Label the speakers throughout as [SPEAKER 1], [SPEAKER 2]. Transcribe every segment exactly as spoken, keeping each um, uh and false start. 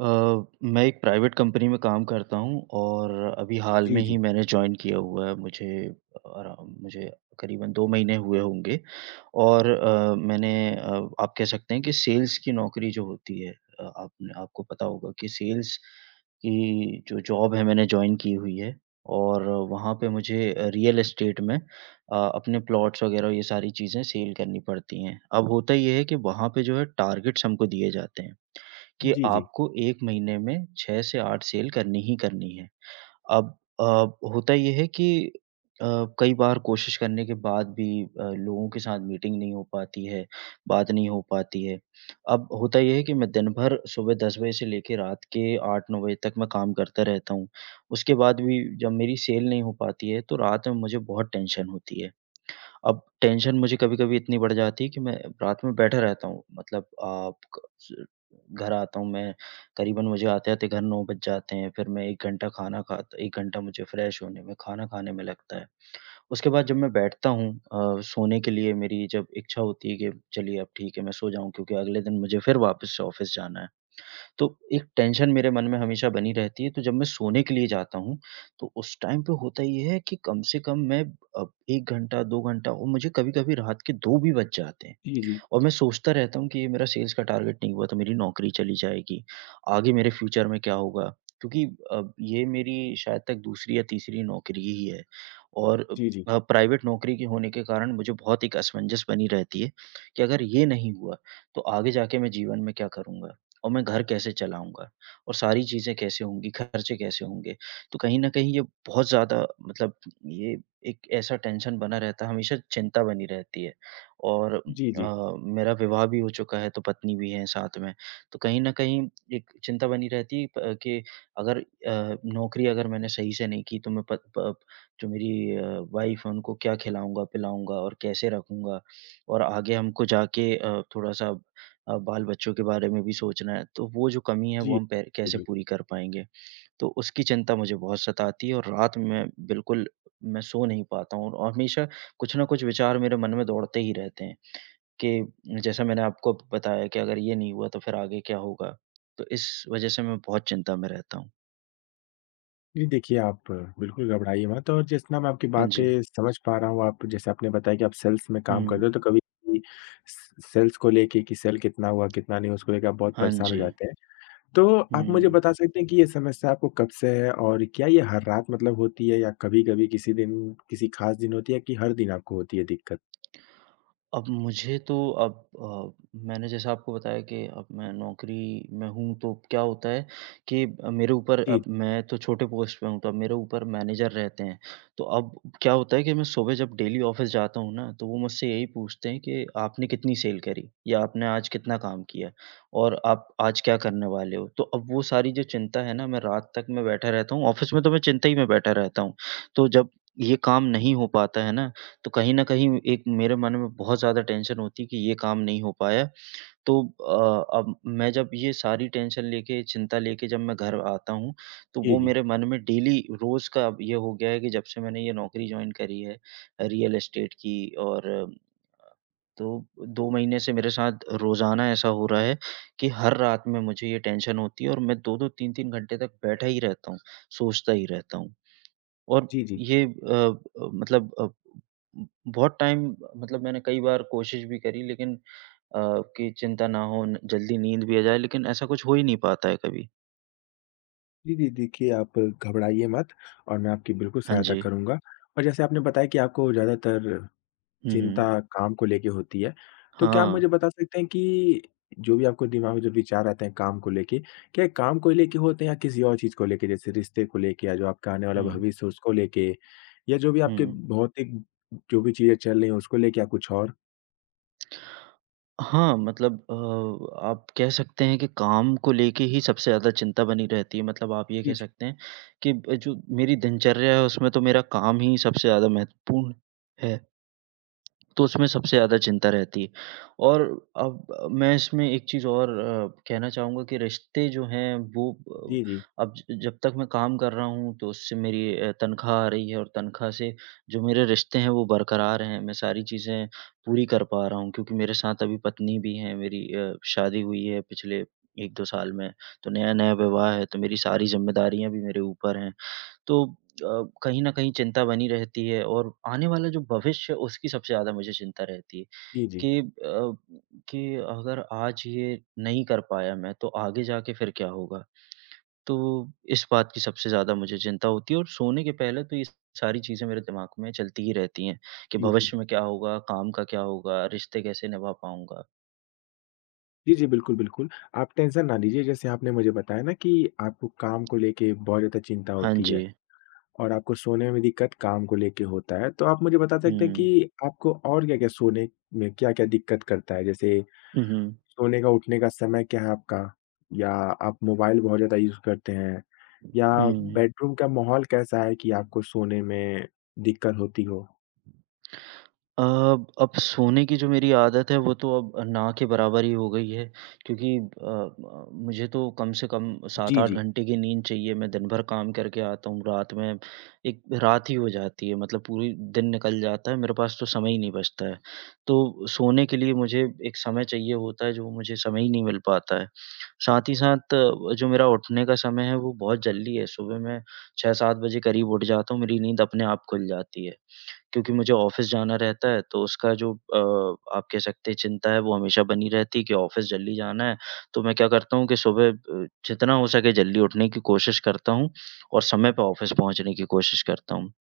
[SPEAKER 1] अ, मैं एक private company में काम करता हूँ और अभी हाल में
[SPEAKER 2] जी,
[SPEAKER 1] ही
[SPEAKER 2] जी।
[SPEAKER 1] मैंने जॉइन किया हुआ है, मुझे आराम मुझे करीबन दो महीने हुए होंगे और अ, मैंने अ, आप कह सकते हैं कि सेल्स की नौकरी जो होती है अ, आप न आपको पता होगा कि सेल्स की जो जॉब है मैंने जॉइन की हुई है और वहाँ पे मुझे रियल एस्टेट में अ, अपने प्लॉट्स वगैरह ये सारी चीजें सेल करनी पड़ती है। अब होता ये है कि वहाँ पे जो है टार्गेट्स हमको दिए जाते हैं, कि
[SPEAKER 2] जी, जी।
[SPEAKER 1] आपको एक महीने में छह से आठ सेल करनी ही करनी है। अब अ, होता ये है कि अ, कई बार कोशिश करने के बाद भी अ, लोगों के साथ मीटिंग नहीं हो पाती है, बात नहीं हो पाती है, अब होता ये है कि मैं दिन भर सुबह दस बजे से लेके रात के आठ नौ बजे तक मैं काम करता रहता हूँ, उसके बाद भी जब मेरी सेल नहीं हो पाती है, तो रात में मुझे बहुत टेंशन होती है, अब टेंशन मुझे कभी-कभी इतनी बढ़ जाती है कि मैं रात में बैठा रहता हूँ, मतलब आप क स घर आता हूँ मैं करीबन मुझे आते-आते घर नौ बज जाते हैं, फिर मैं एक घंटा खाना खाता एक घंटा मुझे फ्रेश होने में, खाना खाने में लगता है। उसके बाद जब मैं बैठता हूँ, अ, सोने के लिए मेरी जब इच्छा होती है कि चलिए अब ठीक है, मैं सो जाऊँ क्योंकि अगले दिन मुझे फिर वापस से ऑफ़िस जाना है। तो एक टेंशन मेरे मन में हमेशा बनी रहती है, तो जब मैं सोने के लिए जाता हूँ, तो उस टाइम पे होता ये है कि कम से कम मैं अ, एक घंटा दो घंटा और मुझे कभी-कभी रात के दो भी बज जाते हैं।
[SPEAKER 2] जी, जी।
[SPEAKER 1] और मैं सोचता रहता हूँ कि ये मेरा सेल्स का टारगेट नहीं हुआ तो मेरी नौकरी चली जाएगी, आगे मेरे फ़्यूचर में क्या होगा? क्योंकि अ, ये मेरी शायद तक दूसरी या तीसरी नौकरी ही है और अ
[SPEAKER 2] जी, जी।
[SPEAKER 1] अ, प्राइवेट नौकरी के होने के कारण मुझे बहुत एक असमंजस बनी रहती है कि अगर ये नहीं हुआ तो आगे जाके मैं जीवन में क्या करूँगा और मैं घर कैसे चलाऊँगा? और सारी चीज़ें कैसे होंगी, खर्चे कैसे होंगे? तो कहीं न कहीं ये बहुत ज़्यादा मतलब ये एक ऐसा टेंशन बना रहता है, हमेशा चिंता बनी रहती है। और उम,
[SPEAKER 2] जी, जी।
[SPEAKER 1] अ, मेरा विवाह भी हो चुका है तो पत्नी भी हैं साथ में तो कहीं न कहीं एक चिंता बनी रहती है प के अगर अ, नौकरी अगर मैंने सही से नहीं की तो मैं प प जो मेरी अ, वाइफ है उनको क्या खिलाऊँगा, पिलाऊँगा और कैसे रखूँगा। और आगे हमको जाके अ, थोड़ा-सा अ, बाल बच्चों के बारे में भी सोचना है तो वो जो कमी है वो
[SPEAKER 2] जी।
[SPEAKER 1] हम पै कैसे
[SPEAKER 2] [unintelligible]
[SPEAKER 1] पूरी कर पाएँगे? तो उसकी चिंता मुझे बहुत सताती है और रात में बिल्कुल मैं सो नहीं पाता हूँ औ और हमेशा कुछ ना कुछ विचार मेरे मन में दौड़ते ही रहते हैं कि जैसा मैंने आपको बताया कि अगर ये नहीं हुआ तो फिर आगे क्या होगा? तो इस वजह से मैं बहुत चिंता में रहता हूँ।
[SPEAKER 2] जी, देखिए आप बिल्कुल घबराइए मत और जितना मैं आपकी
[SPEAKER 1] हाँ जी।
[SPEAKER 2] बातें समझ पा रहा हूँ, आप जैसे आपने बताया कि आप सेल्स में काम कर रहे
[SPEAKER 1] हुँ।
[SPEAKER 2] हो, तो कभी भी स स सेल्स को लेके कि सेल कितना हुआ, कितना नहीं हुआ उसको लेके आप बहुत
[SPEAKER 1] हाँ
[SPEAKER 2] परेशान हो
[SPEAKER 1] जी।
[SPEAKER 2] जाते हैं। तो आप मुझे
[SPEAKER 1] हुँ।
[SPEAKER 2] बता सकते हैं कि ये समस्या आपको कब से है? और क्या ये हर रात मतलब होती है या कभी-कभी किसी दिन, किसी खास दिन होती है कि हर दिन आपको होती है दिक्कत?
[SPEAKER 1] अब मुझे तो अब अ, मैंने जैसा आपको बताया कि अब मैं नौकरी में हूँ, तो क्या होता है कि अ, मेरे ऊपर
[SPEAKER 2] जी।
[SPEAKER 1] अब मैं तो छोटे पोस्ट पे हूँ, तो अब मेरे ऊपर मैनेजर रहते हैं। तो अब क्या होता है कि मैं सुबह जब डेली ऑफ़िस जाता हूँ ना, तो वो मुझसे यही पूछते हैं कि आपने कितनी सेल करी या आपने आज कितना काम किया और आप आज क्या करने वाले हो? तो अब वो सारी जो चिंता है ना, मैं रात तक मैं बैठा रहता हूँ ऑफ़िस में तो मैं चिंता ही में बैठा रहता हूँ। तो जब ये काम नहीं हो पाता है ना, तो कहीं न कहीं एक मेरे मन में बहुत ज़्यादा टेंशन होती है कि ये काम नहीं हो पाया। तो अ, अब मैं जब ये सारी टेंशन लेके, चिंता लेके जब मैं घर आता हूँ, तो
[SPEAKER 2] जी,
[SPEAKER 1] वो
[SPEAKER 2] जी।
[SPEAKER 1] मेरे मन में डेली रोज़ का अब ये हो गया है कि जब से मैंने ये नौकरी जॉइन करी है अ, रियल एस्टेट की और अ, तो दो महीने से मेरे साथ रोज़ाना ऐसा हो रहा है कि हर रात में मुझे ये टेंशन होती है और मैं दो दो तीन तीन घंटे तक बैठा ही रहता हूँ, सोचता ही रहता हूँ। और
[SPEAKER 2] जी, जी।
[SPEAKER 1] ये अ अ, मतलब अ, बहुत टाइम ब मतलब मैंने कई बार कोशिश भी करी लेकिन अ, कि चिंता ना हो न जल्दी नींद भी आ जाए, लेकिन ऐसा कुछ हो ही नहीं पाता है कभी।
[SPEAKER 2] जी, जी, देखिए आप घबराइए मत और मैं आपकी बिल्कुल
[SPEAKER 1] हाँ
[SPEAKER 2] सहायता
[SPEAKER 1] जी।
[SPEAKER 2] करूँगा और जैसे आपने बताया कि आपको ज़्यादातर
[SPEAKER 1] हुँ,
[SPEAKER 2] चिंता
[SPEAKER 1] हुँ।
[SPEAKER 2] काम को लेके होती है, तो क्या आप मुझे
[SPEAKER 1] हाँ।
[SPEAKER 2] बता सकते हैं कि जो भी आपको दिमाग में जो विचार आते हैं काम को लेके, क्या ये काम को लेके होते हैं या किसी और चीज़ को लेके? जैसे रिश्ते को लेके या जो आपका आने वाला
[SPEAKER 1] हुँ।
[SPEAKER 2] भविष्य है उसको लेके या जो भी आपके
[SPEAKER 1] हुँ।
[SPEAKER 2] भौतिक जो भी चीज़ें चल रही है उसको लेके या कुछ और?
[SPEAKER 1] हाँ, मतलब अ, आप कह सकते हैं कि काम को लेके ही सबसे ज़्यादा चिंता बनी रहती है, मतलब आप ये कह
[SPEAKER 2] जी, जी।
[SPEAKER 1] सकते हैं कि ब जो मेरी दिनचर्या है उसमें तो मेरा काम ही सबसे ज़्यादा महत्वपूर्ण है। तो उसमें सबसे ज़्यादा चिंता रहती है। और अब मैं इसमें एक चीज़ और अ, कहना चाहूँगा कि रिश्ते जो हैं वो
[SPEAKER 2] जी, जी।
[SPEAKER 1] अब जब तक मैं काम कर रहा हूँ तो उससे मेरी अ, तनख्वाह आ रही है और तनख्वाह से जो मेरे रिश्ते हैं वो बरकरार हैं मैं सारी चीज़ें पूरी कर पा रहा हूँ, क्योंकि मेरे साथ अभी पत्नी भी है, मेरी अ, शादी हुई है पिछले एक दो साल में। तो नया-नया विवाह है, तो मेरी सारी जिम्मेदारियाँ भी मेरे ऊपर हैं तो अ, कहीं न कहीं चिंता बनी रहती है और आने वाला जो भविष्य है उसकी सबसे ज़्यादा मुझे चिंता रहती है।
[SPEAKER 2] जी, जी।
[SPEAKER 1] कि अब कि अगर आज ये नहीं कर पाया मैं तो आगे जाके फिर क्या होगा? तो इस बात की सबसे ज्यादा मुझे चिंता होती है और सोने के पहले तो ये स सारी चीज़ें मेरे दिमाग में चलती ही रहती है, कि
[SPEAKER 2] जी,
[SPEAKER 1] भविष्य
[SPEAKER 2] जी।
[SPEAKER 1] में क्या होगा, काम का क्या होगा, रिश्ते कैसे निभा पाऊँगा?
[SPEAKER 2] जी, जी, बिल्कुल, बिल्कुल, आप टेंशन ना लीजिए। जैसे आपने मुझे बताया ना कि आपको काम को लेके बहुत ज़्यादा चिंता
[SPEAKER 1] हाँ
[SPEAKER 2] होती है
[SPEAKER 1] जी।
[SPEAKER 2] और आपको सोने में भी दिक्कत काम को लेके होता है, तो आप मुझे बता सकते हैं
[SPEAKER 1] हुँ।
[SPEAKER 2] कि आपको और क्या-क्या सोने में क्या-क्या दिक्कत करता है? जैसे
[SPEAKER 1] हुँ, हुँ।
[SPEAKER 2] सोने का, उठने का समय क्या है आपका? या आप मोबाइल बहुत ज़्यादा यूज़ करते हैं, या
[SPEAKER 1] हुँ।
[SPEAKER 2] बेडरूम का माहौल कैसा है कि आपको सोने में दिक्कत होती हो?
[SPEAKER 1] अ, अब सोने की जो मेरी आदत है, वो तो अब, ना के बराबर ही हो गई है। क्योंकि अ अ, मुझे तो कम से कम
[SPEAKER 2] जी,
[SPEAKER 1] सात-आठ
[SPEAKER 2] जी।
[SPEAKER 1] घंटे की नींद चाहिए, मैं दिन भर काम करके आता हूँ, रात में एक रात ही हो जाती है, मतलब पूरी दिन निकल जाता है, मेरे पास तो समय ही नहीं बचता है। तो सोने के लिए मुझे एक समय चाहिए होता है, जो मुझे समय ही नहीं मिल पाता है। साथ ही साथ जो मेरा उठने का समय है, वो बहुत जल्दी है। सुबह मैं छह सात बजे करीब उठ जाता हूँ, मेरी नींद अपने आप खुल जाती है। क्योंकि मुझे ऑफ़िस जाना रहता है, तो उसका जो अ, आप कह सकते हैं, चिंता है, वो हमेशा बनी रहती है कि ऑफ़िस जल्दी जाना है। तो मैं क्या करता हूँ कि सुबह अ, जितना हो सके, जल्दी उठने की कोशिश करता हूँ और समय पे ऑफ़िस पहुँचने की कोशिश करता हूँ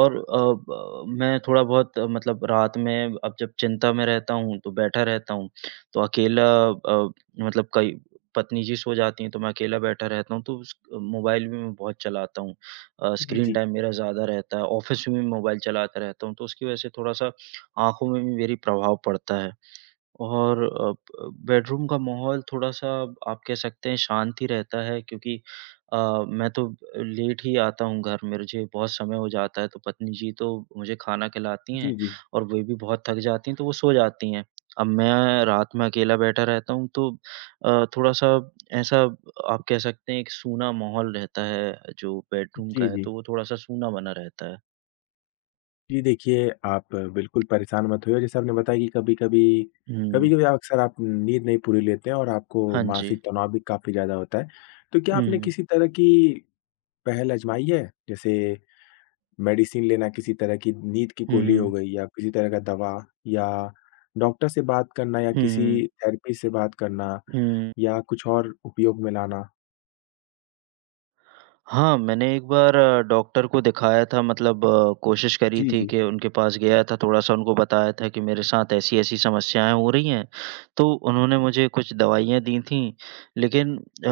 [SPEAKER 1] और अ, ब मैं थोड़ा बहुत मतलब रात में अब जब चिंता में रहता हूँ, तो बैठा रहता हूँ। तो अकेला अ, मतलब कई पत्नी जी सो जाती हैं, तो मैं अकेला बैठा रहता हूँ, तो उस क मोबाइल भी मैं बहुत चलाता हूँ। अ,
[SPEAKER 2] जी,
[SPEAKER 1] स्क्रीन
[SPEAKER 2] जी।
[SPEAKER 1] टाइम मेरा ज़्यादा रहता है, ऑफ़िस में भी मोबाइल चलाता रहता हूँ। तो उसकी वजह से थोड़ा-सा आँखों में भी मेरी प्रभाव पड़ता है और अ अ, बेडरूम का माहौल थोड़ा-सा, आप कह सकते हैं, शांत ही रहता है, क्योंकि अ, मैं तो अब लेट ही आता हूँ घर। मिरझे बहुत समय हो जाता है, तो पत्नी जी तो मुझे खाना खिलाती हैं
[SPEAKER 2] जी, जी।
[SPEAKER 1] और वे भी बहुत थक जाती हैं, तो वो सो जाती हैं। अब मैं रात में अकेला बैठा रहता हूँ, तो अ, थोड़ा-सा, ऐसा आप कह सकते हैं, एक सूना माहौल रहता है, जो बेडरूम का
[SPEAKER 2] जी,
[SPEAKER 1] है,
[SPEAKER 2] जी।
[SPEAKER 1] तो वो थोड़ा-सा सूना बना रहता है।
[SPEAKER 2] जी देखिए, आप बिल्कुल परेशान मत होइए जैसे आपने बताया कि कभी-कभी,
[SPEAKER 1] हुँ।
[SPEAKER 2] कभी-कभी अक्सर आप नींद नहीं पूरी लेते हैं और आपको
[SPEAKER 1] हाँ जी।
[SPEAKER 2] मानसिक तनाव भी काफ़ी ज़्यादा होता है। तो क्या आपने
[SPEAKER 1] हुँ।
[SPEAKER 2] किसी तरह की पहल आज़माई है? जैसे मेडिसिन लेना किसी तरह की नींद की
[SPEAKER 1] हुँ,
[SPEAKER 2] गोली हो
[SPEAKER 1] हुँ।
[SPEAKER 2] गई या किसी तरह का दवा या डॉक्टर से बात करना या
[SPEAKER 1] हुँ,
[SPEAKER 2] किसी
[SPEAKER 1] हुँ।
[SPEAKER 2] थेरेपी से बात करना
[SPEAKER 1] हुँ।
[SPEAKER 2] या कुछ और उपयोग में लाना।
[SPEAKER 1] हाँ, मैंने एक बार डॉक्टर को दिखाया था मतलब कोशिश करी
[SPEAKER 2] जी,
[SPEAKER 1] थी
[SPEAKER 2] जी।
[SPEAKER 1] कि उनके पास गया था थोड़ा-सा उनको बताया था कि मेरे साथ ऐसी-ऐसी समस्याएँ हो रही है। तो उन्होंने मुझे कुछ दवाइयाँ दीं थीं लेकिन अ,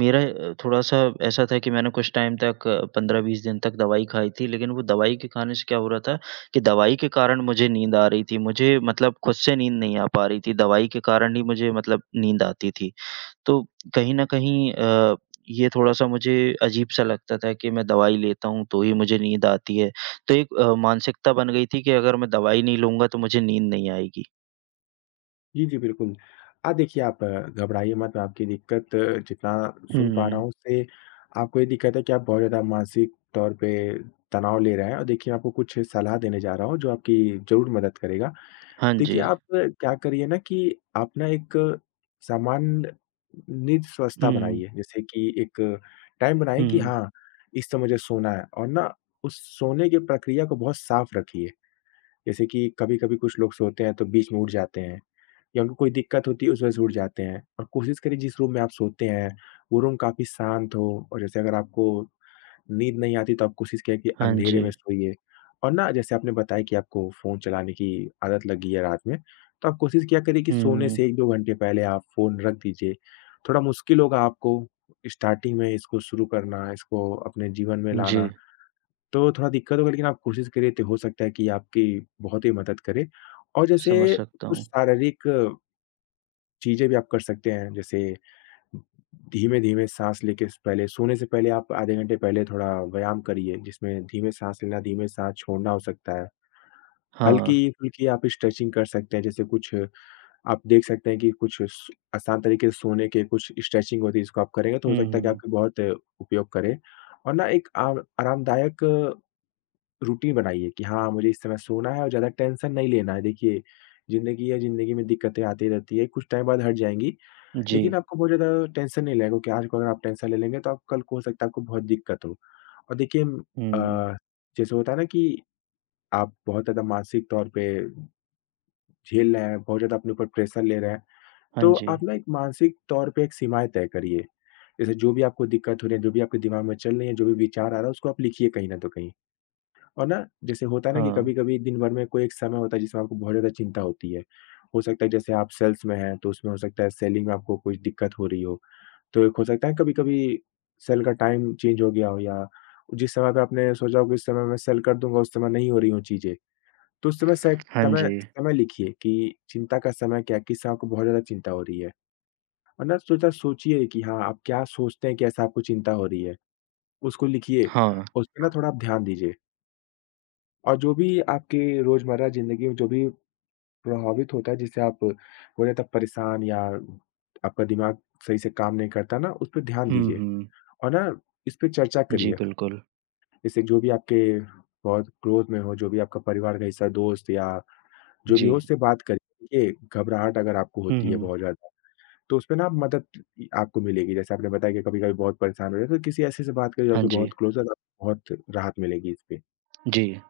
[SPEAKER 1] मेरा अ, थोड़ा-सा ऐसा था कि मैंने कुछ टाइम तक पंद्रह बीस दिन तक दवाई खाई थी लेकिन वो दवाई के खाने से क्या हो रहा था कि दवाई के कारण मुझे नींद आ रही थी मुझे मतलब खुद से नींद नहीं आ पा रही थी दवाई के कारण ही मुझे मतलब नींद आती थी। तो कहीं न कहीं अ, ये थोड़ा-सा मुझे अजीब-सा लगता था कि मैं दवाई लेता हूँ तो ही मुझे नींद आती है तो एक अ, मानसिकता बन गई थी कि अगर मैं दवाई नहीं लूँगा तो मुझे नींद नहीं आएगी।
[SPEAKER 2] जी, जी, बिल्कुल। अ, देखिए आप घबराइए मत, आपकी दिक्कत जितना सुन पा रहा हूँ
[SPEAKER 1] हुँ।
[SPEAKER 2] उससे आपको ये दिक्कत है कि आप बहुत ज़्यादा मानसिक तौर पे तनाव ले रहे हैं और देखिए मैं आपको कुछ सलाह देने जा रहा हूँ, जो आपकी ज़रूर मदद करेगा।
[SPEAKER 1] हाँ
[SPEAKER 2] देखिए,
[SPEAKER 1] जी।
[SPEAKER 2] आप क्या करिए ना कि आप ना एक सामान्य नींद स्वस्था
[SPEAKER 1] हुँ।
[SPEAKER 2] बनाइए जैसे कि एक टाइम बनाइए कि
[SPEAKER 1] हुँ।
[SPEAKER 2] हाँ, इस समय मुझे सोना है और ना उस सोने की प्रक्रिया को बहुत साफ़ रखिए। जैसे कि कभी-कभी कुछ लोग सोते हैं, तो बीच में उठ जाते हैं या उनको कोई दिक्कत होती है उस वज़ह से उठ जाते हैं। और कोशिश करिए जिस रूम में आप सोते हैं, वो रूम काफ़ी शांत हो और जैसे अगर आपको नींद नहीं आती, तो आप कोशिश किया कि
[SPEAKER 1] हाँ
[SPEAKER 2] अँधेरे
[SPEAKER 1] जी।
[SPEAKER 2] में सोइए। और ना जैसे आपने बताया कि आपको फ़ोन चलाने की आदत लगी है रात में, तो आप कोशिश किया करे कि सोने
[SPEAKER 1] हुँ।
[SPEAKER 2] से एक दो घंटे पहले आप फ़ोन रख दीजिए। थोड़ा मुश्किल होगा आपको स्टार्टिंग में इसको शुरू करना, इसको अपने जीवन में लाना,
[SPEAKER 1] जी।
[SPEAKER 2] तो थोड़ा दिक्कत होगा लेकिन आप कोशिश करिए ति हो सकता है कि आपकी बहुत ही मदद करे। और जैसे
[SPEAKER 1] समझ सकता
[SPEAKER 2] कुछ
[SPEAKER 1] हूँ।
[SPEAKER 2] शारीरिक चीज़ें भी आप कर सकते हैं जैसे धीमे-धीमे साँस लेके स पहले सोने से पहले आप आधे घंटे पहले थोड़ा व्यायाम करिए, जिसमें धीमे साँस लेना, धीमे साँस छोड़ना हो सकता है।
[SPEAKER 1] हाँ।
[SPEAKER 2] हल्की-फुल्की आप स्ट्रेचिंग कर सकते हैं, जैसे कुछ आप देख सकते हैं कि कुछ स आसान तरीके सोने के कुछ स्ट्रेचिंग होती है इसको आप करेंगे तो हो
[SPEAKER 1] हुँ,
[SPEAKER 2] सकता है
[SPEAKER 1] हुँ।
[SPEAKER 2] कि बहुत उपयोग करें। और ना एक आव आरामदायक रूटीन बनाइए कि हाँ, मुझे इस समय सोना है और ज़्यादा टेंशन नहीं लेना है। देखिए ज़िंदगी है, ज़िंदगी में दिक्कतें आती रहती हैं कुछ टाइम बाद हट जाएँगी।
[SPEAKER 1] जी।
[SPEAKER 2] लेकिन आपको बहुत ज़्यादा टेंशन नहीं लेनी क्योंकि आज को अगर आप टेंशन ले लेंगे, तो आप कल को हो सकता है, आपको बहुत दिक्कत हो। और देखिए
[SPEAKER 1] हुँ, हुँ।
[SPEAKER 2] अ, जैसे होता है ना कि, आप बहुत ज़्यादा मानसिक तौर पे झेल रहे हैं, बहुत ज़्यादा अपने ऊपर प्रेशर ले रहे हैं।
[SPEAKER 1] हाँ
[SPEAKER 2] तो आप
[SPEAKER 1] जी।
[SPEAKER 2] ना एक मानसिक तौर पे एक सीमाएँ तय करिए। जैसे जो भी आपको दिक्कत हो रही है, जो भी आपके दिमाग में चल रही है, जो भी विचार आ रहा है उसको आप लिखिए कहीं न तो कहीं। और ना जैसे होता है ना कि
[SPEAKER 1] हाँ।
[SPEAKER 2] कभी-कभी दिनभर में कोई एक समय होता है जिसमें आपको बहुत ज़्यादा चिंता होती है। हो सकता है, जैसे आप सेल्स में हैं, तो उसमें हो सकता है सेलिंग में आपको कोई दिक्कत हो रही हो। तो एक हो सकता है कभी-कभी सेल का टाइम चेंज हो गया हो या जिस समय पे आपने सोचा होगा कि उस समय मैं सेल कर दूँगा, उस समय नहीं हो रही हो चीज़ें। तो उस समय से
[SPEAKER 1] हाँ
[SPEAKER 2] समय
[SPEAKER 1] जी।
[SPEAKER 2] समय लिखिए कि चिंता का समय क्या है? किस से आपको बहुत ज़्यादा चिंता हो रही है। और ना सोचा सोचिए कि हाँ, आप क्या सोचते हैं, कैसे आपको चिंता हो रही है? उसको लिखिए,
[SPEAKER 1] हाँ।
[SPEAKER 2] उसपे ना थोड़ा आप ध्यान दीजिए। और जो भी आपके रोज़मर्रा ज़िंदगी में जो भी प्रभावित होता है, जिसे आप बोलें, तो परेशान या आपका दिमाग सही से काम नहीं करता ना, उसपे ध्यान
[SPEAKER 1] हुँ,
[SPEAKER 2] दीजिए,
[SPEAKER 1] हुँ।
[SPEAKER 2] और ना, इसपे चर्चा
[SPEAKER 1] जी,
[SPEAKER 2] करिए।
[SPEAKER 1] बिल्कुल।
[SPEAKER 2] जैसे, जो भी आपके बहुत क्लोज़ में हो, जो भी आपका परिवार का हिस्सा, दोस्त या जो भी हो,
[SPEAKER 1] जी।
[SPEAKER 2] उससे बात करके, घबराहट अगर आपको
[SPEAKER 1] हुँ,
[SPEAKER 2] होती है बहुत
[SPEAKER 1] हुँ।
[SPEAKER 2] ज़्यादा, तो उसपे ना मदद आपको मिलेगी। जैसे आपने बताया कि कभी-कभी बहुत परेशान हो रहे हैं, तो किसी ऐसे से बात करें, जो
[SPEAKER 1] हाँ
[SPEAKER 2] आपके
[SPEAKER 1] जी।
[SPEAKER 2] बहुत क्लोज़ हैं, तो आपको बहुत राहत मिलेगी इसपे।
[SPEAKER 1] जी।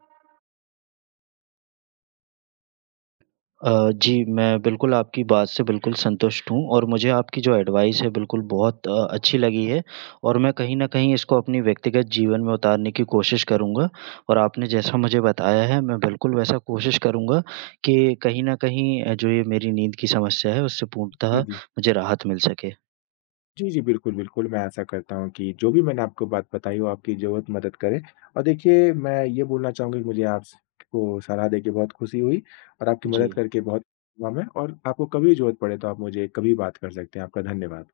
[SPEAKER 1] अ, जी, मैं बिल्कुल आपकी बात से बिल्कुल संतुष्ट हूँ और मुझे आपकी जो एडवाइस है, बिल्कुल, बहुत अ, अच्छी लगी है और मैं कहीं न कहीं इसको अपनी व्यक्तिगत जीवन में उतारने की कोशिश करूँगा और आपने जैसा मुझे बताया है, मैं बिल्कुल वैसा कोशिश करूँगा कि कहीं न कहीं अ, जो ये मेरी नींद की समस्या है, उससे पूर्णतः
[SPEAKER 2] जी, जी।
[SPEAKER 1] मुझे राहत मिल सके।
[SPEAKER 2] जी, जी। बिल्कुल, बिल्कुल, मैं आशा करता हूँ कि जो भी मैंने आपको बात बताई, वो आपकी ज़रूर मदद करे। और देखिए, मैं ये बोलना चाहूँगा कि मुझे आप स को सलाह देके बहुत खुशी हुई और आपकी मदद
[SPEAKER 1] जी।
[SPEAKER 2] करके बहुत हुआ मैं और आपको कभी भी ज़रूरत पड़े, तो आप मुझे कभी भी बात कर सकते हैं। आपका धन्यवाद।